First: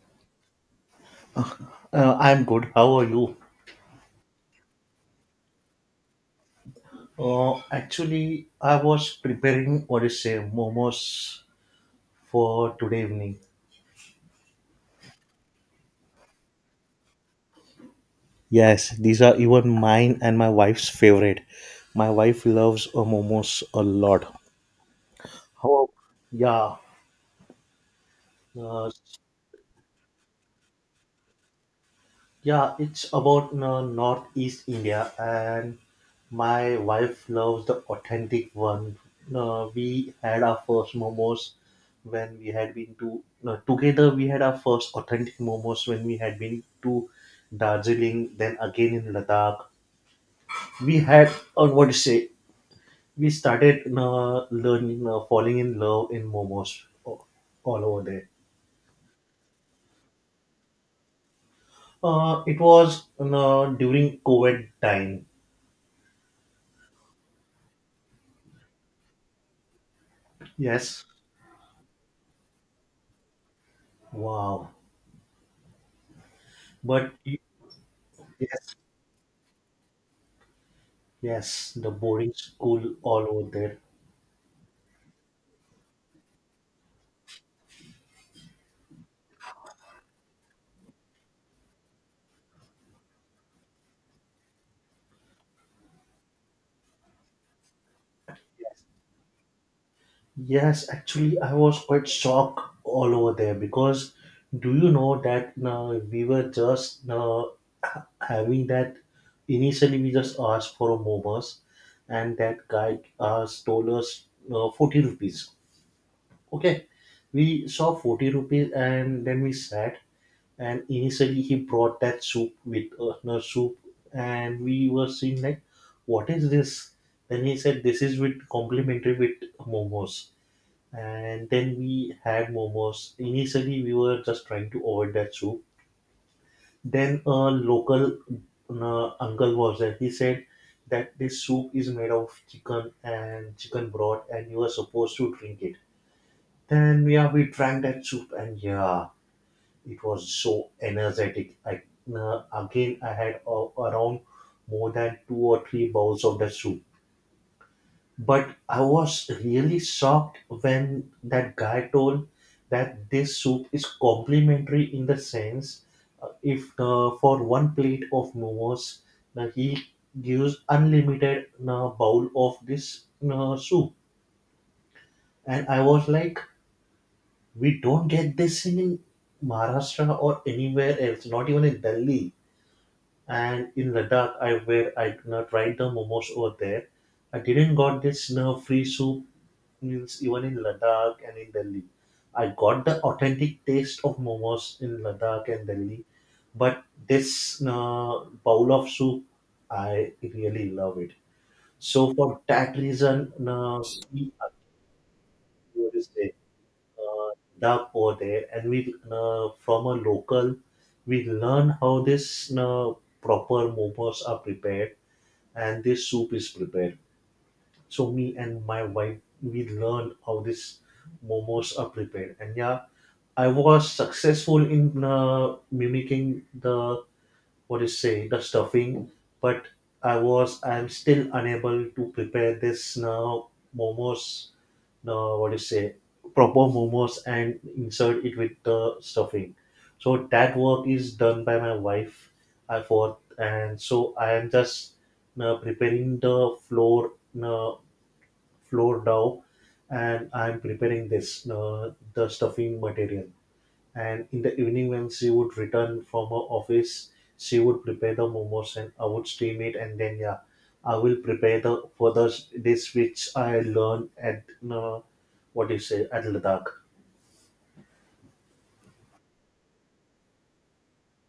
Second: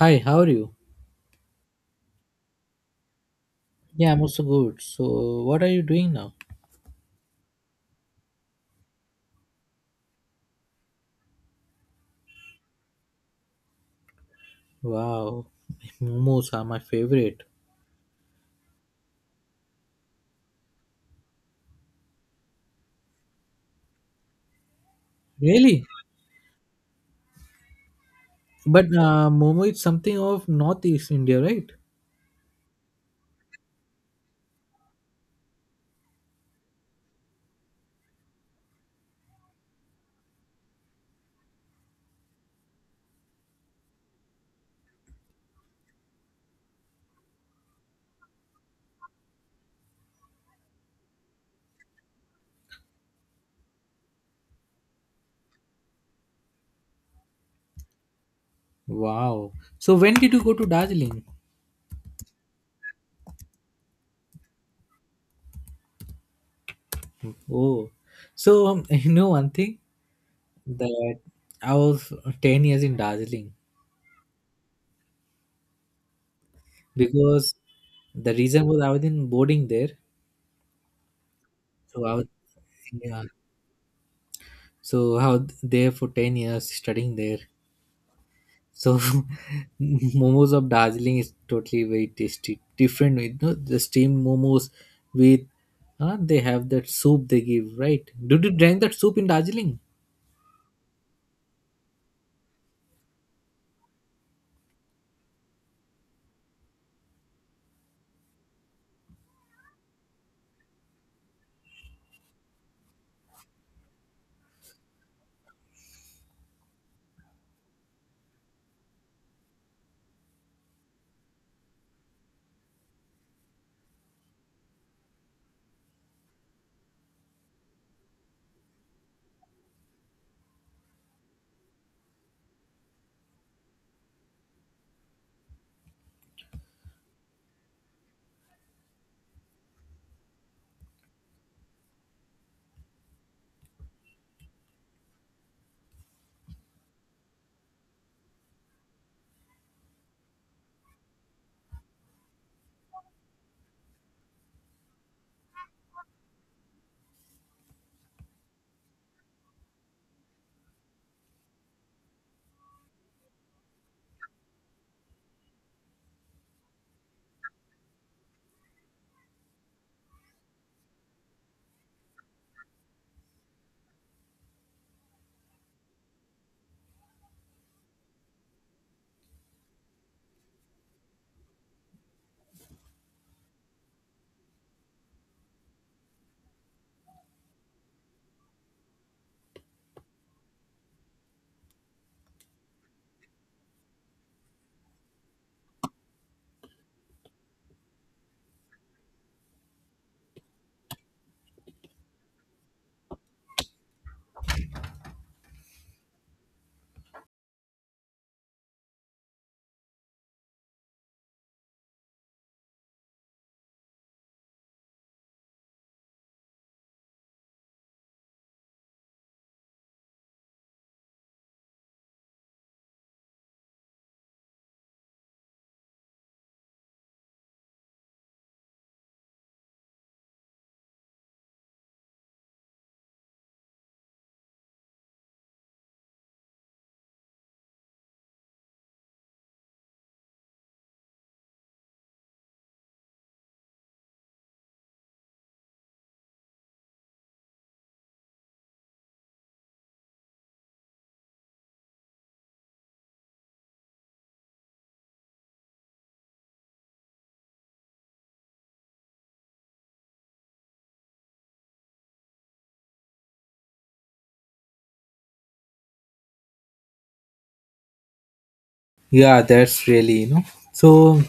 Hi, how are you? I'm good. How are you? Yeah, I'm also good. So, what are you doing now? Actually, I was preparing what is say momos for today evening. Wow, momos are my favorite. Yes, these are even mine and my wife's favorite. My wife loves momos a lot. Really? How? Yeah. But Uh, Momo is something of Northeast India, right? Yeah, it's about Northeast India, and my wife loves the authentic one. We had our first momos when we had been to no, together. We had our first authentic momos when we had been to Darjeeling, then again in Ladakh. We had, or what to say, we started learning, falling in love in momos all over there. Wow. So, when did you go to Darjeeling? It was during COVID time. Oh, so you know one thing Yes. that I was 10 years in Darjeeling Wow. But y- because the reason yes, was I was in boarding there. yes, the So, I was, boarding school yeah. all over there. So, how there for 10 years studying there. So momos of Darjeeling is totally very tasty. Different, you know, the steamed momos with they have that soup they give, right? Did you drink that soup in Darjeeling? Yes, actually, I was quite shocked all over there because do you know that now we were just now having that, initially we just asked for a momos, and that guy stole us 40 rupees. Okay, we saw 40 rupees and then we sat, and initially he brought that soup with no soup, and we were seeing like what is this. Then he said this is with complimentary with momos, and then we had momos. Initially we were just trying to avoid that soup, then a local uncle was there. He said that this soup is made of chicken and chicken broth and you are supposed to drink it. Then yeah, we drank that soup, and yeah, it was so energetic. I Again I had around more than two or three bowls of that soup. But I was really shocked when that guy told that this soup is complimentary in the sense, if for one plate of momos, he gives unlimited bowl of this soup. And I was like, we don't get this in Maharashtra or anywhere else, not even in Delhi. And in Ladakh, I where I could not tried the momos over there. I didn't got this now free soup meals even in Ladakh and in Delhi. I got the authentic taste of momos in Ladakh and Delhi, but this bowl of soup, I really love it. So for that reason, we are going to say, uh, Ladakh over there, and we from a local, we learn how this proper momos are prepared and this soup is prepared. So me and my wife, we learned how this momos are prepared, and yeah, I was successful in mimicking the, what do you say, the stuffing, but I'm still unable to prepare this now momos, now what do you say, proper momos, and insert it with the stuffing. So that work is done by my wife, I thought, and so I am just now preparing the floor, now floor dough, and I'm preparing this now the stuffing material. And in the evening when she would return from her office, she would prepare the momos and I would steam it, and then yeah, I will prepare the for the dish which I learned at uh, what do you say, at Ladakh. Yeah, that's really you know. So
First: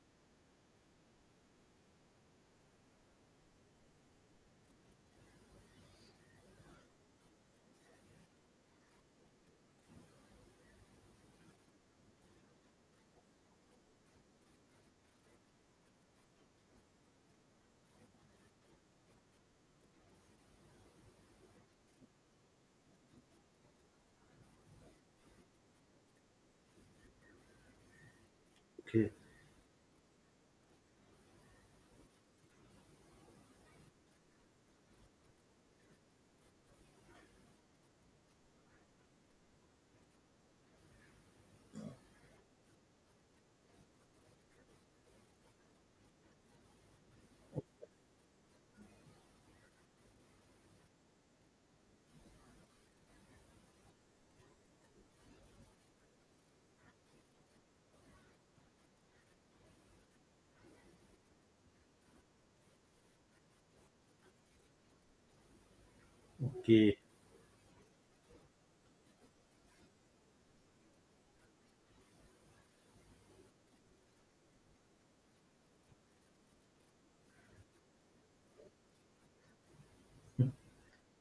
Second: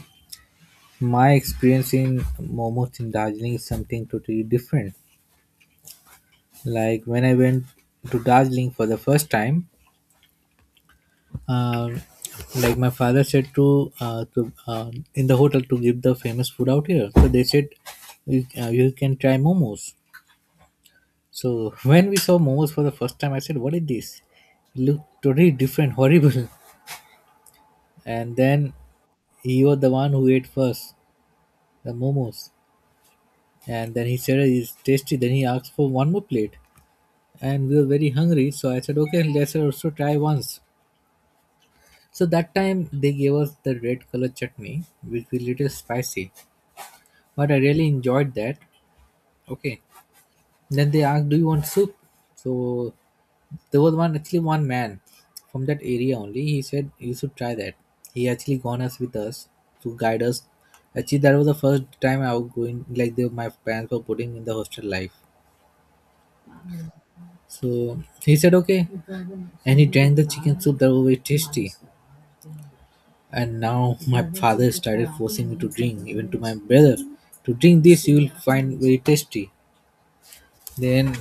my experience in momos in Darjeeling is something totally different. Like when I went to Darjeeling for the first time, uh, like my father said to in the hotel to give the famous food out here. So they said you, you can try momos. So when we saw momos for the first time, I said, "What is this? It looked totally different, horrible." And then Okay. he was the one who ate first the momos, and then he said it's tasty. Then he asked for one more plate, and we were very hungry. So I said, "Okay, let's also try once." So that time they gave us the red color chutney, which was little spicy, but I really enjoyed that. Okay. Then they asked, "Do you want soup?" So there was one actually one man from that area only. He said you should try that. He actually gone us with us to guide us. Actually, that was the first time I was going like they, my parents were putting in the hostel life. So he said okay, and he drank the chicken soup that was very tasty. And now my father started forcing me to drink, even to my brother, to drink this. You will find very tasty. Then,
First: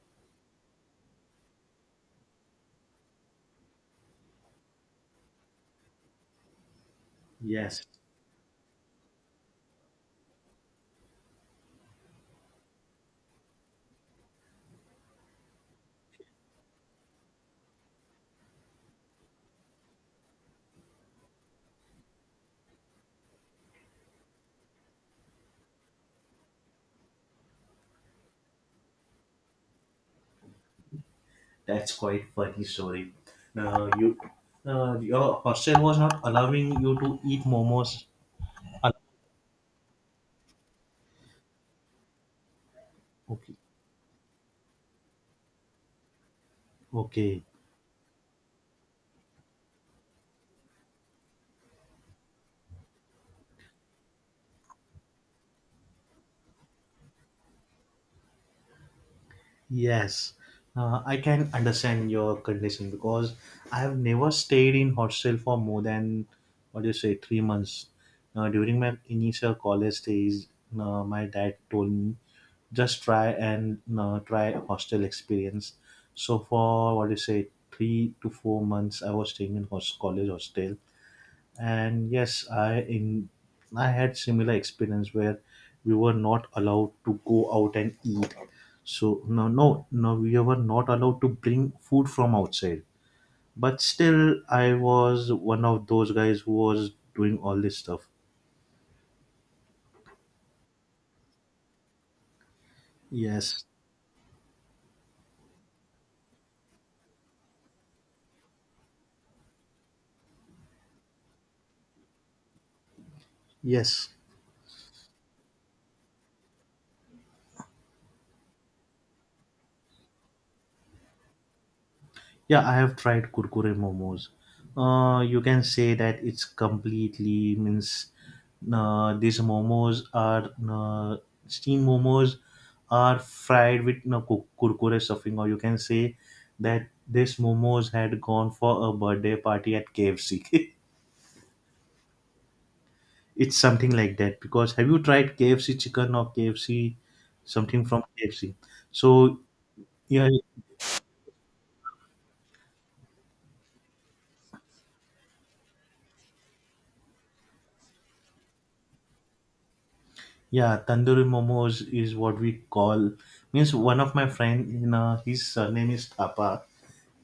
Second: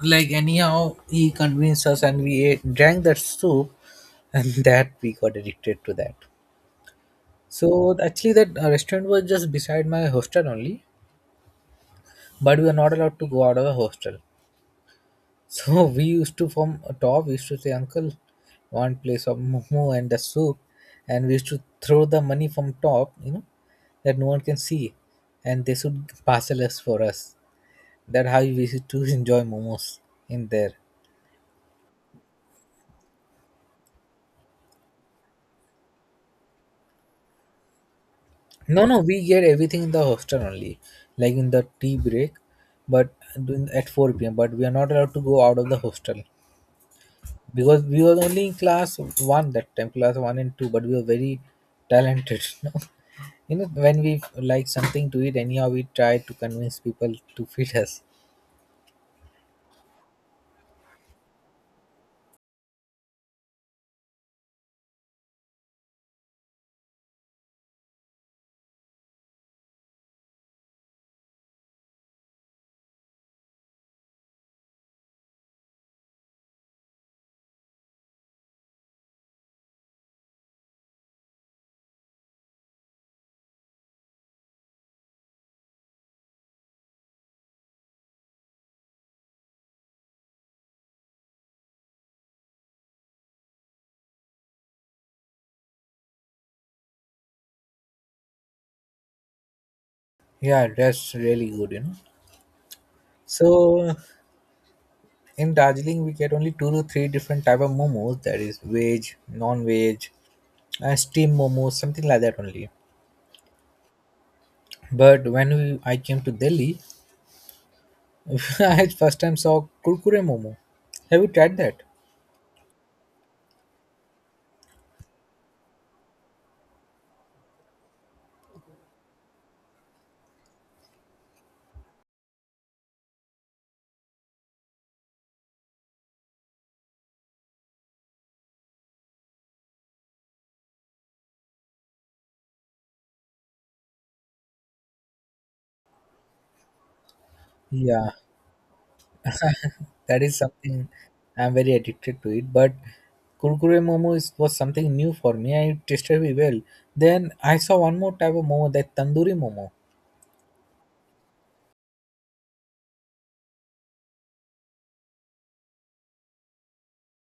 like anyhow, he convinced us, and we ate, drank that soup, and that we got addicted to that. Yes, So actually, that restaurant was just beside my hostel only, but we were not allowed to go out of the hostel. So we used to from top, we used to say, "Uncle, one place of momo and the soup," and we used to throw the money from top, you know, that no one can see, and they should parcel us for us. That how we used to enjoy momos in there. that's quite funny story. Now you, your hostel was not allowing you to eat momos. No, Uh, no, we get everything in the hostel only, like in the tea break, but Okay. during- at 4 p.m. But we are not allowed to go out of the hostel Okay. because we were only in class one that time, class one and two. But we were very talented, you know. You know, when we like something to eat, anyhow, we try to convince people to feed us. Yes, I can understand your condition because I have never stayed in hostel for more than, what do you say, 3 months. During my initial college days, my dad told me, just try and try hostel experience. So for, what do you say, 3 to 4 months, I was staying in host college hostel, and yes I had similar experience where we were not allowed to go out and eat. So no, no, no, we were not allowed to bring food from outside, but still I was one of those guys who was doing all this stuff. Yeah, that's really good, you know. Yes. So in Darjeeling, we get only two to three different type of momos. That is veg, non-veg, and steam momos, something like that only. Yes. But when we, I came to Delhi, I first time saw kurkure momo. Have you tried that? Yeah, I have tried kurkure momos. You can say that it's completely, means, these momos are steam momos are fried with kurkure stuffing, or you can say that this momos had gone for a birthday party at KFC. It's something like that because have you tried KFC chicken or KFC something from Yeah, KFC? So that yeah. is something I'm very addicted to it. But kurkure momo is, was something new for me. I tasted very well. Then I saw one more type of momo, that tandoori momo. Yeah, tandoori momos is what we call. Means one of my friend, you know, his surname is Thapa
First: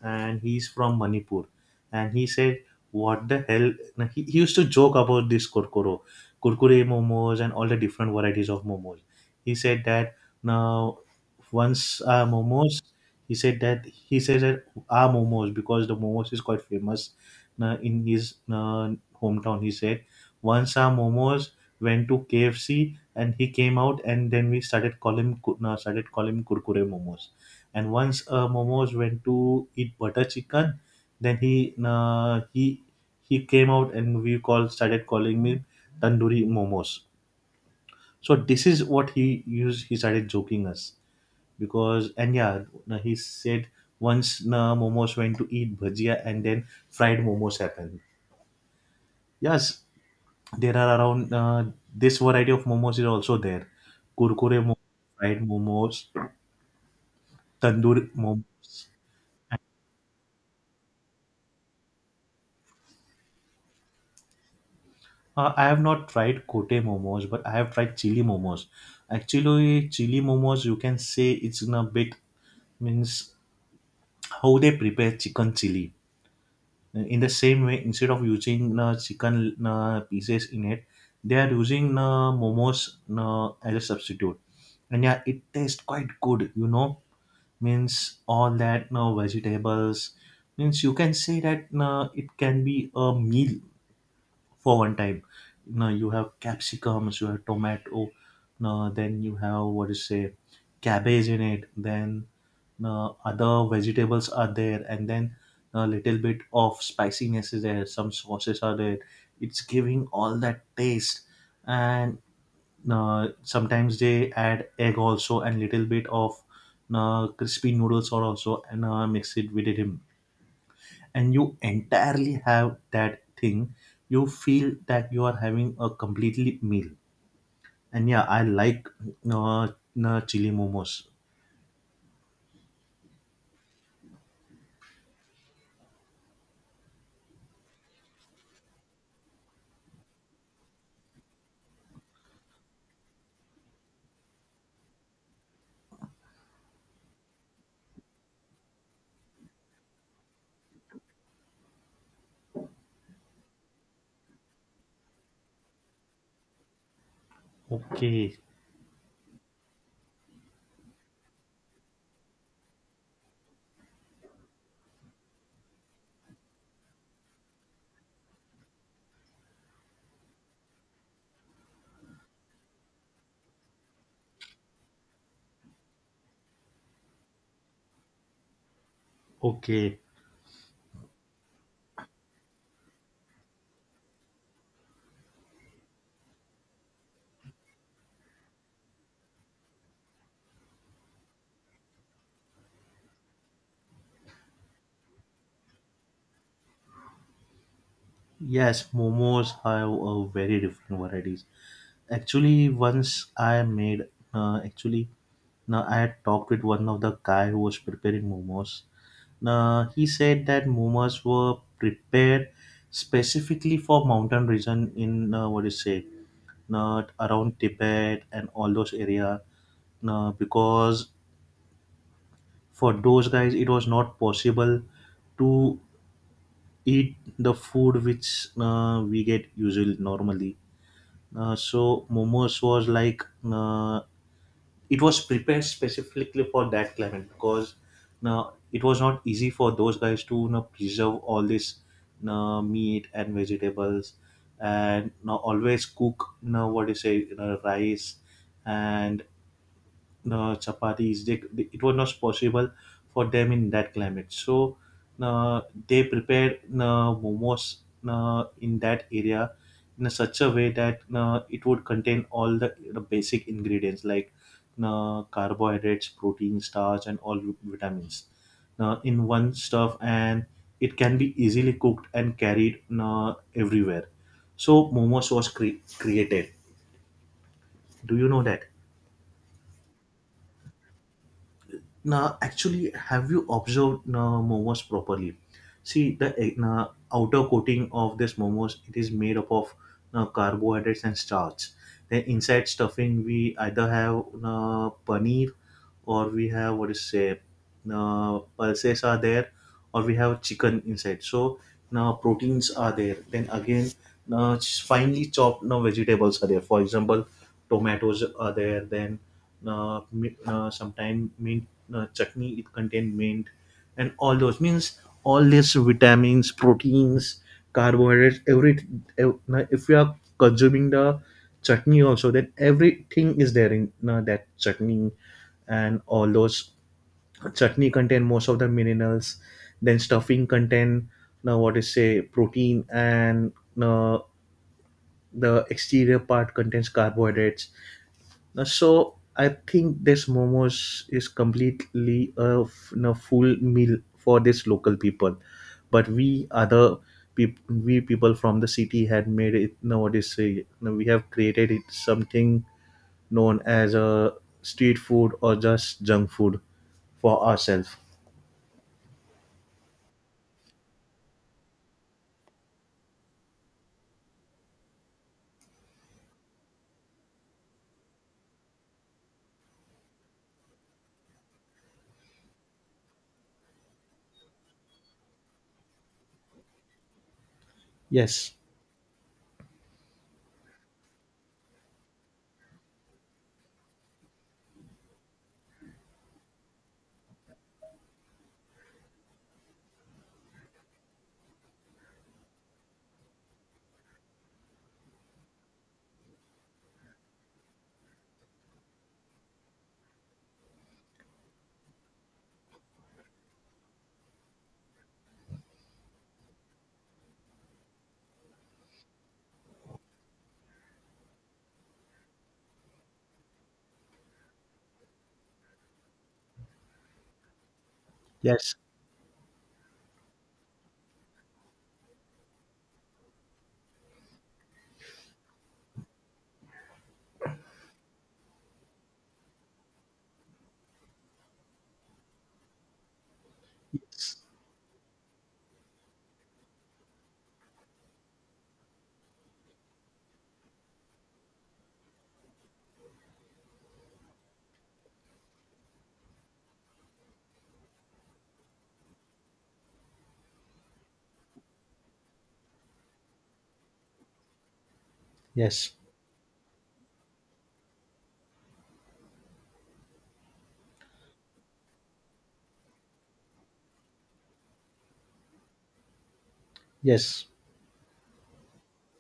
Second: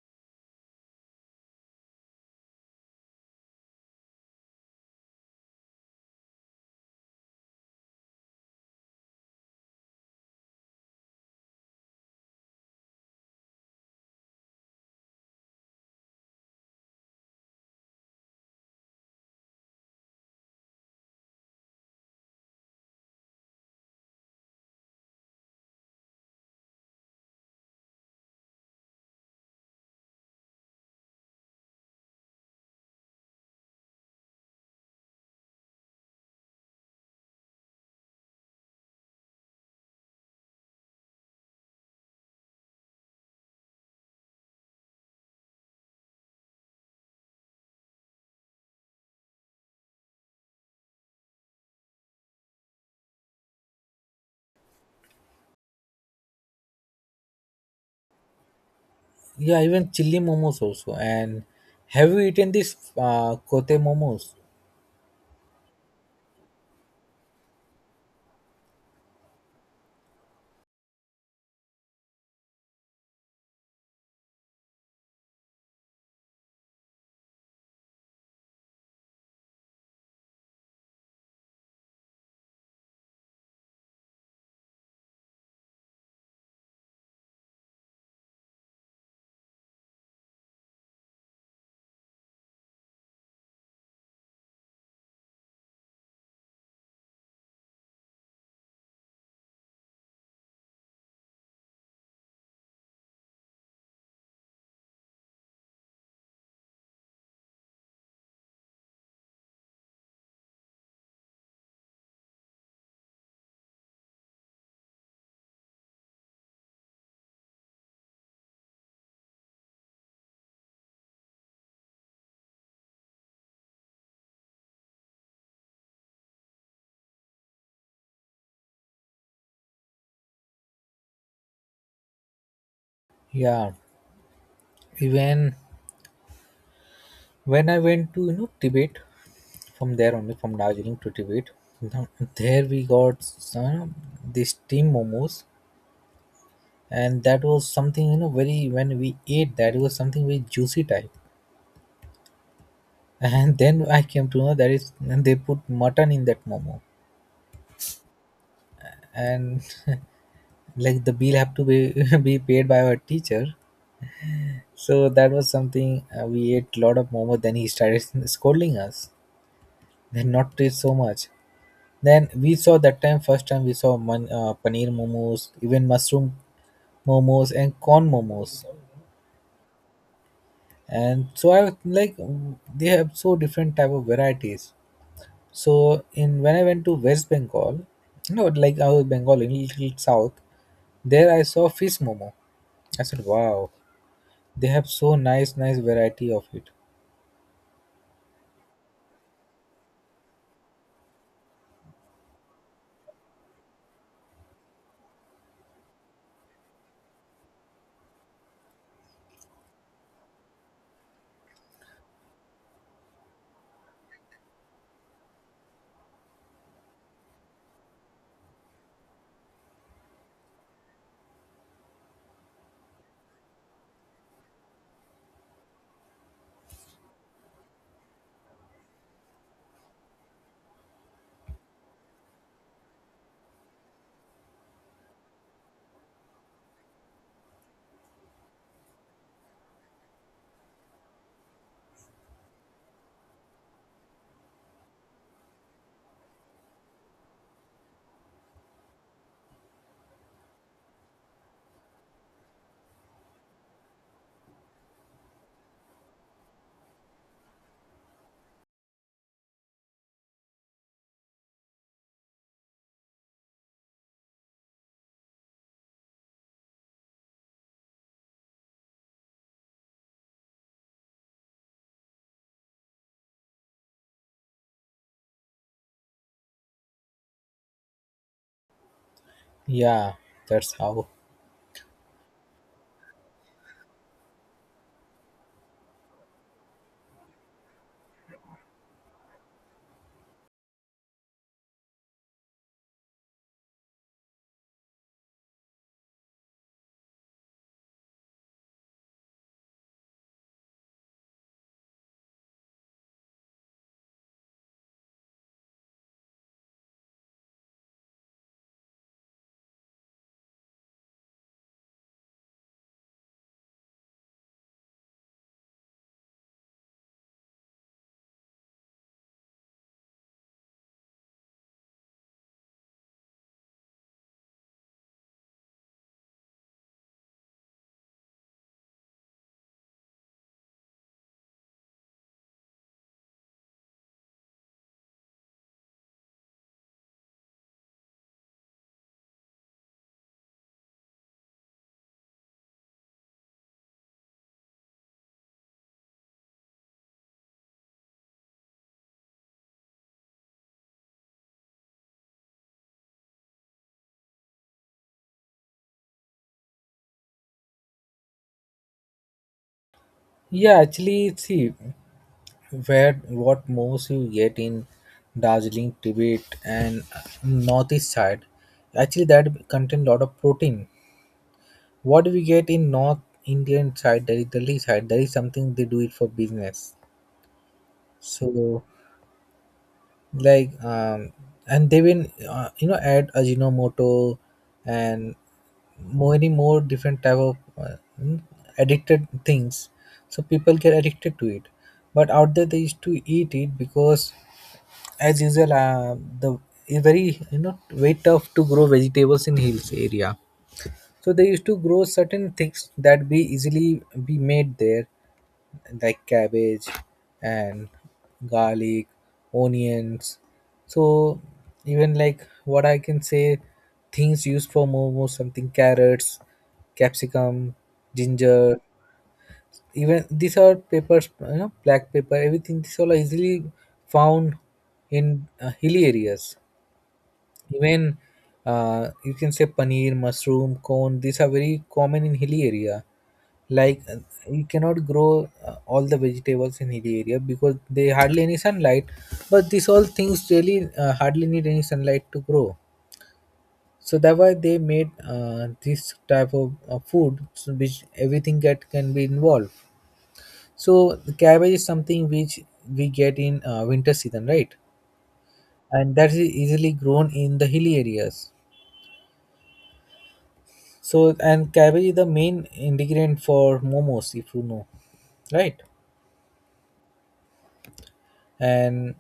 and he's from Manipur. And he said, "What the hell?" Now, he used to joke about this kurkure momos, and all the different varieties of momos. He said that now once momos, he says that our momos, because the momos is quite famous in his hometown. He said once our momos went to KFC and he came out, and then we started calling him started calling him kurkure momos. And once Momos went to eat butter chicken, then he came out and we call started calling me tandoori momos. So this is what he used. He started joking us because. And yeah, he said once momos went to eat bhajia, and then fried momos happened. Yes, there are around this variety of momos is also there. Kurkure momos, fried momos, tandoor momos. Yeah, even chili momos also. And have you eaten this kote momos? I have not tried kote momos, but I have tried chili momos. Actually, chili momos, you can say it's in a bit, means how they prepare chicken chili. In the same way, instead of using chicken pieces in it, they are using momos as a substitute. And yeah, it tastes quite good, you know. Means all that vegetables. Means you can say that it can be a meal for one time. Now you have capsicums, you have tomato, now then you have, what is say, cabbage in it. Then now other vegetables are there, and then a little bit of spiciness is there. Some sauces are there. It's giving all that taste, and now sometimes they add egg also and little bit of now crispy noodles are also and mix it with it, and you entirely have that thing, you feel that you are having a completely meal. And yeah, I like uh, chili momos. Yeah, even when I went to you know Tibet, from there only from Darjeeling to Tibet. Now, there we got uh, this steam momos, and that was something you know very when we ate that it was something very juicy type. And then I came to know that is they put mutton in that momo, Okay. and like the bill have to be be paid by our teacher. So that was something we ate a lot of momo. Then he started scolding us. Then not taste so much. Then we saw that time first time we saw man, paneer momos, even mushroom momos and corn momos. Okay. And so I was like they have so different type of varieties. So in when I went to West Bengal, you know, like I was Bengal in little south, there I saw fish momo. I said, wow, they have so nice, nice variety of it. Yes, momos have a very different varieties. Actually once I made, actually, now I had talked with one of the guy who was preparing momos. Now he said that momos were prepared specifically for mountain region in, what do you say, not around Tibet and all those area. Because for those guys it was not possible to eat the food which we get usually normally. So momos was like, uh, it was prepared specifically for that climate because, uh, it was not easy for those guys to, you know, preserve all this meat and vegetables, and, you know, always cook, you know, what do you say, you know, rice and chapatis. It was not possible for them in that climate. So uh, they prepared momos in that area in such a way that it would contain all the basic ingredients like carbohydrates, protein, starch, and all vitamins in one stuff, and it can be easily cooked and carried everywhere. So momos was created. Do you know that? Yeah, that's how. Now, actually, have you observed now momos properly? See the now, outer coating of this momos. It is made up of now, carbohydrates and starch. Then inside stuffing, we either have now, paneer, or we have, what is say, now, pulses are there, or we have chicken inside, so now proteins are there. Then again now finely chopped now vegetables are there. For example, tomatoes are there. Then uh, sometimes mint chutney, it contain mint, and all those, means all these vitamins, proteins, carbohydrates, now if you are consuming the chutney also, then everything is there in that chutney. And all those, chutney contain most of the minerals, then stuffing contain now, what is say, protein, and uh, the exterior part contains carbohydrates. So I think this momos is completely a full meal for this local people, but we other people, we people from the city had made it nowadays. Say, no, we have created it something known as a street food or just junk food for ourselves. Yeah, actually, see, where what most you get in Darjeeling, Tibet, and northeast side, actually that contain lot of protein. What we get in North Indian side, that is Delhi side, that is something they do it for business. Yes, So like and they will you know add Ajinomoto and many more different type of mm, addicted things so people get addicted to it but out there they used to eat it because as usual the it's very you know very tough to grow vegetables in hills area so they used to grow certain things that be easily be made there like cabbage and garlic onions so even like what I can say things used for momo something carrots capsicum yes, ginger even these are peppers you know black pepper everything these all are easily found in hilly areas even you can say paneer, mushroom, corn. These are very common in hilly area. Like yes, you cannot grow all the vegetables in hilly area because they hardly any sunlight. But these all things really hardly need any sunlight to grow. So that why they made this type of food so which everything that can be involved. So the cabbage is something which we get in winter season, right? yes, And that is easily grown in the hilly areas. So and cabbage is the main ingredient for momos, if you know, right? yes. And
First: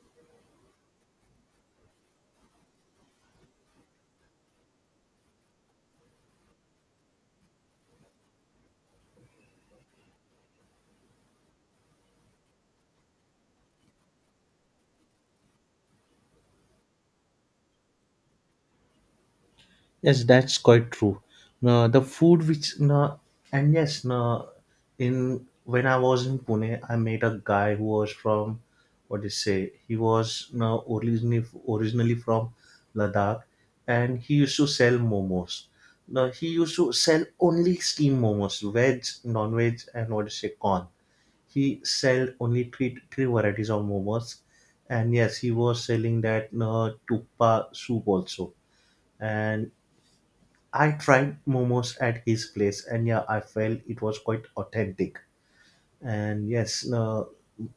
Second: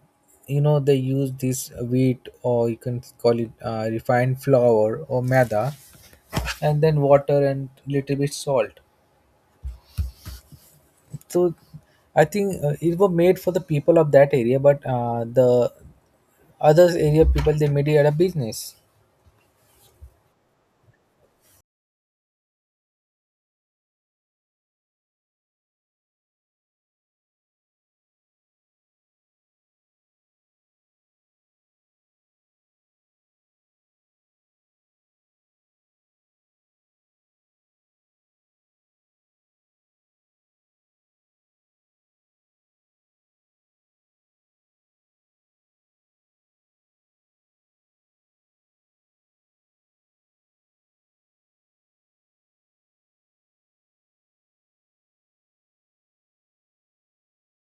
you know they use this wheat or you can call it refined flour or maida, and then water and little bit salt. So I think it was made for the people of that area, but the other area people they made it at a business. Yes, that's quite true. No, the food which no, and yes, no, in when I was in Pune, I met a guy who was from, what do you say? He was no originally from Ladakh, and he used to sell momos. No, he used to sell only steam momos, veg, non-veg, and, what do you say, corn. He sell only three varieties of momos, and yes, he was selling that no tuppa soup also, and I tried momos at his place, and yeah, I felt it was quite authentic. And yes,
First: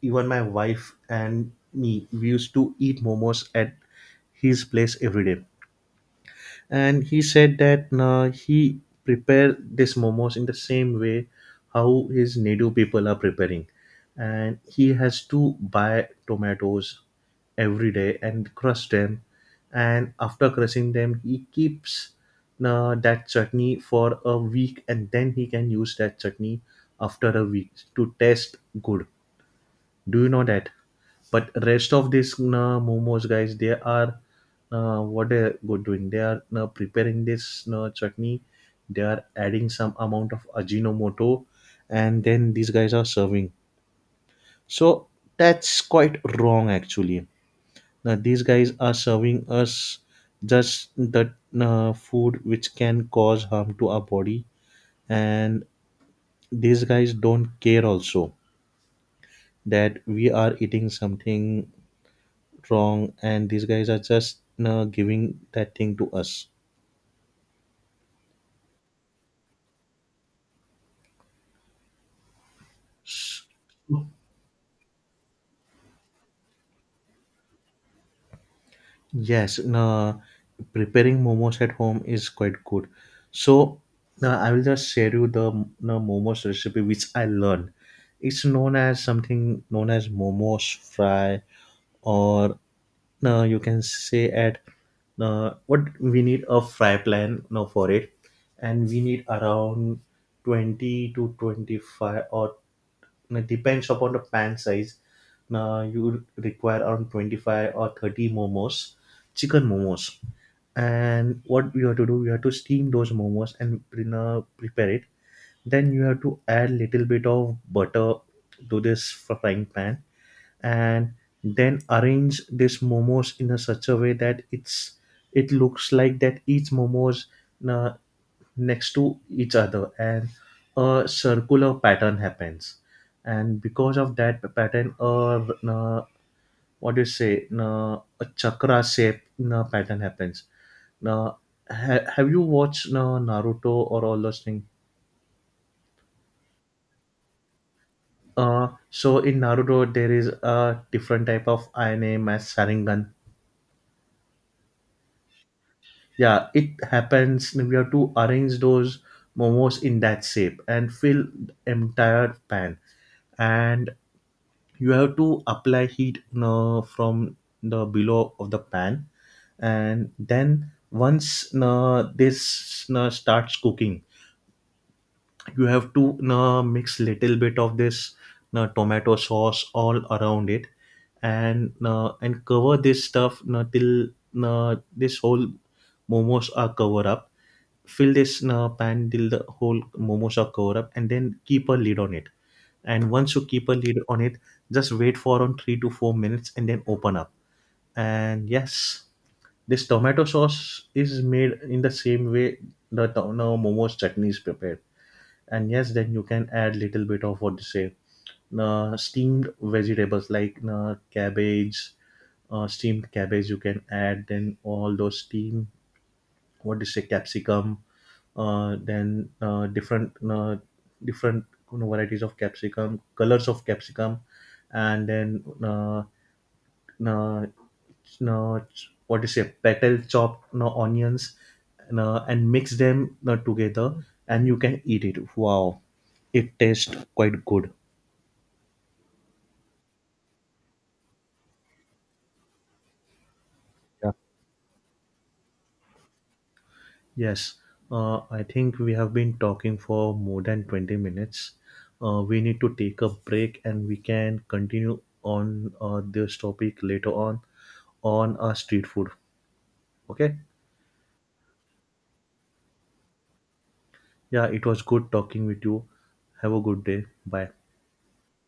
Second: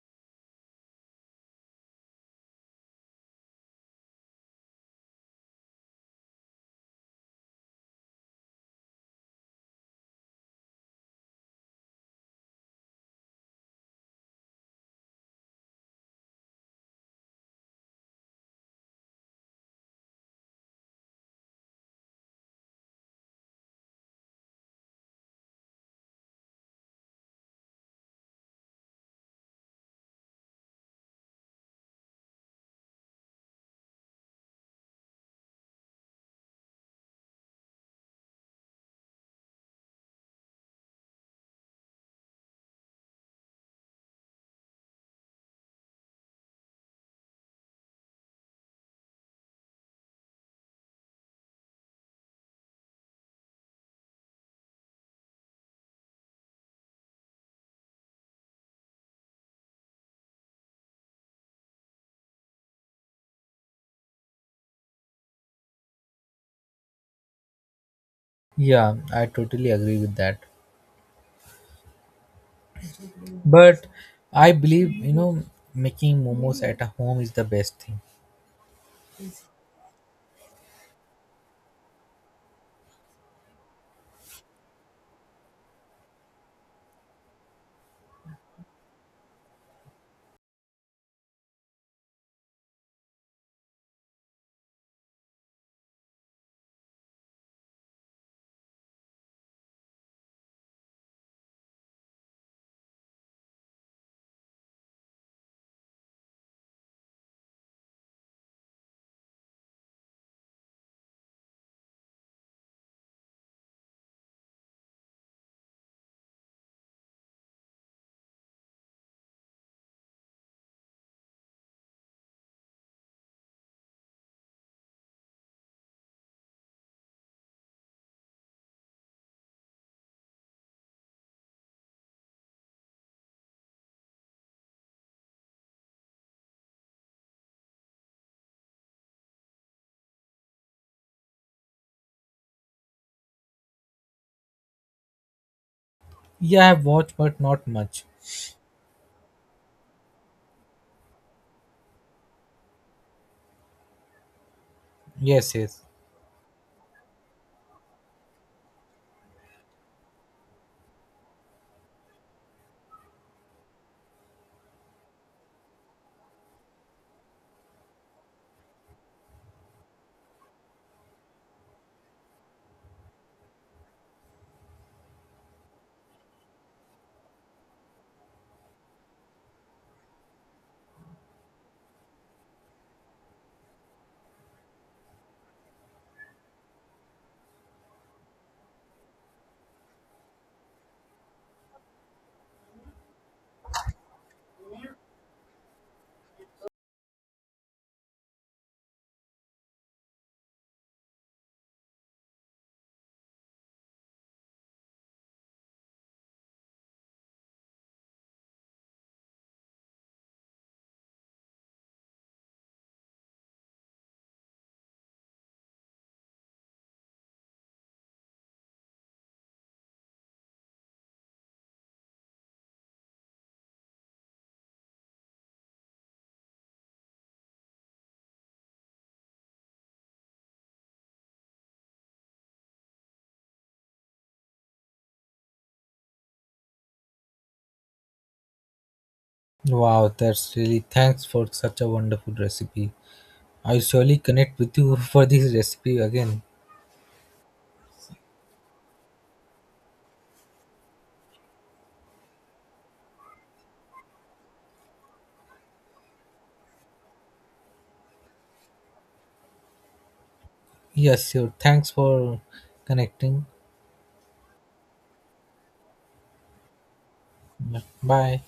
even my wife and me, we used to eat momos at his place every day, and he said that he prepared this momos in the same way how his native people are preparing. And he has to buy tomatoes every day and crush them, and after crushing them he keeps that chutney for a week, and then he can use that chutney after a week to taste good. Do you know that? But rest of these momos guys, they are what they are doing. They are preparing this chutney. They are adding some amount of ajinomoto, and then these guys are serving. So that's quite wrong actually. Now these guys are serving us just the food which can cause harm to our body, and these guys don't care also that we are eating something wrong, and these guys are just giving that thing to us. Yeah, I totally agree with that. But I believe you know making momos at a home is the best thing. Yes, preparing momos at home is quite good. So now I will just share you the momos recipe which I learned. It's known as something known as momos fry, or now you can say at what we need a fry plan now for it, and we need around 20 to 25, or now depends upon the pan size. Now you require around 25 or 30 momos, chicken momos. And what you have to do, you have to steam those momos and prepare it. Then you have to add little bit of butter to this frying pan, and then arrange this momos in a such a way that it looks like that each momos uh, next to each other, and a circular pattern happens. And because of that pattern, uh, what do you say, a chakra shape pattern happens now. Have you watched Naruto or all those things? Yeah, I've watched, but not much. So in Naruto, there is a different type of Aine as Sharingan. Yes, yes. Yeah, it happens. We have to arrange those momos in that shape and fill entire pan, and you have to apply heat from the below of the pan. And then once this starts cooking, you have to mix little bit of this tomato sauce all around it, and cover this stuff till this whole momos are covered up. Fill this pan till the whole momos are covered up, and then keep a lid on it. And once you keep a lid on it, just wait for around 3 to 4 minutes and then open up. And yes, this tomato sauce is made in the same way the, momos chutney is prepared. And yes, then you can add little bit of what to say, steamed vegetables like cabbage, steamed cabbage you can add, then all those steam, what do you say, capsicum, then different varieties of capsicum, colors of capsicum. And then, no, no, what do you say, petal, chop, no, onions, no, and mix them, no, together, and you can eat it. Wow, it tastes quite good. Wow, that's really thanks for such a wonderful recipe. I Yeah. surely connect with you for this recipe again. Yes, I think we have been talking for more than 20 minutes. We need to take a break, and we can continue on this topic later on our street food. Okay? Yes, sure. Thanks for connecting. Yeah, it was good talking with you. Have a good day. Bye. Bye.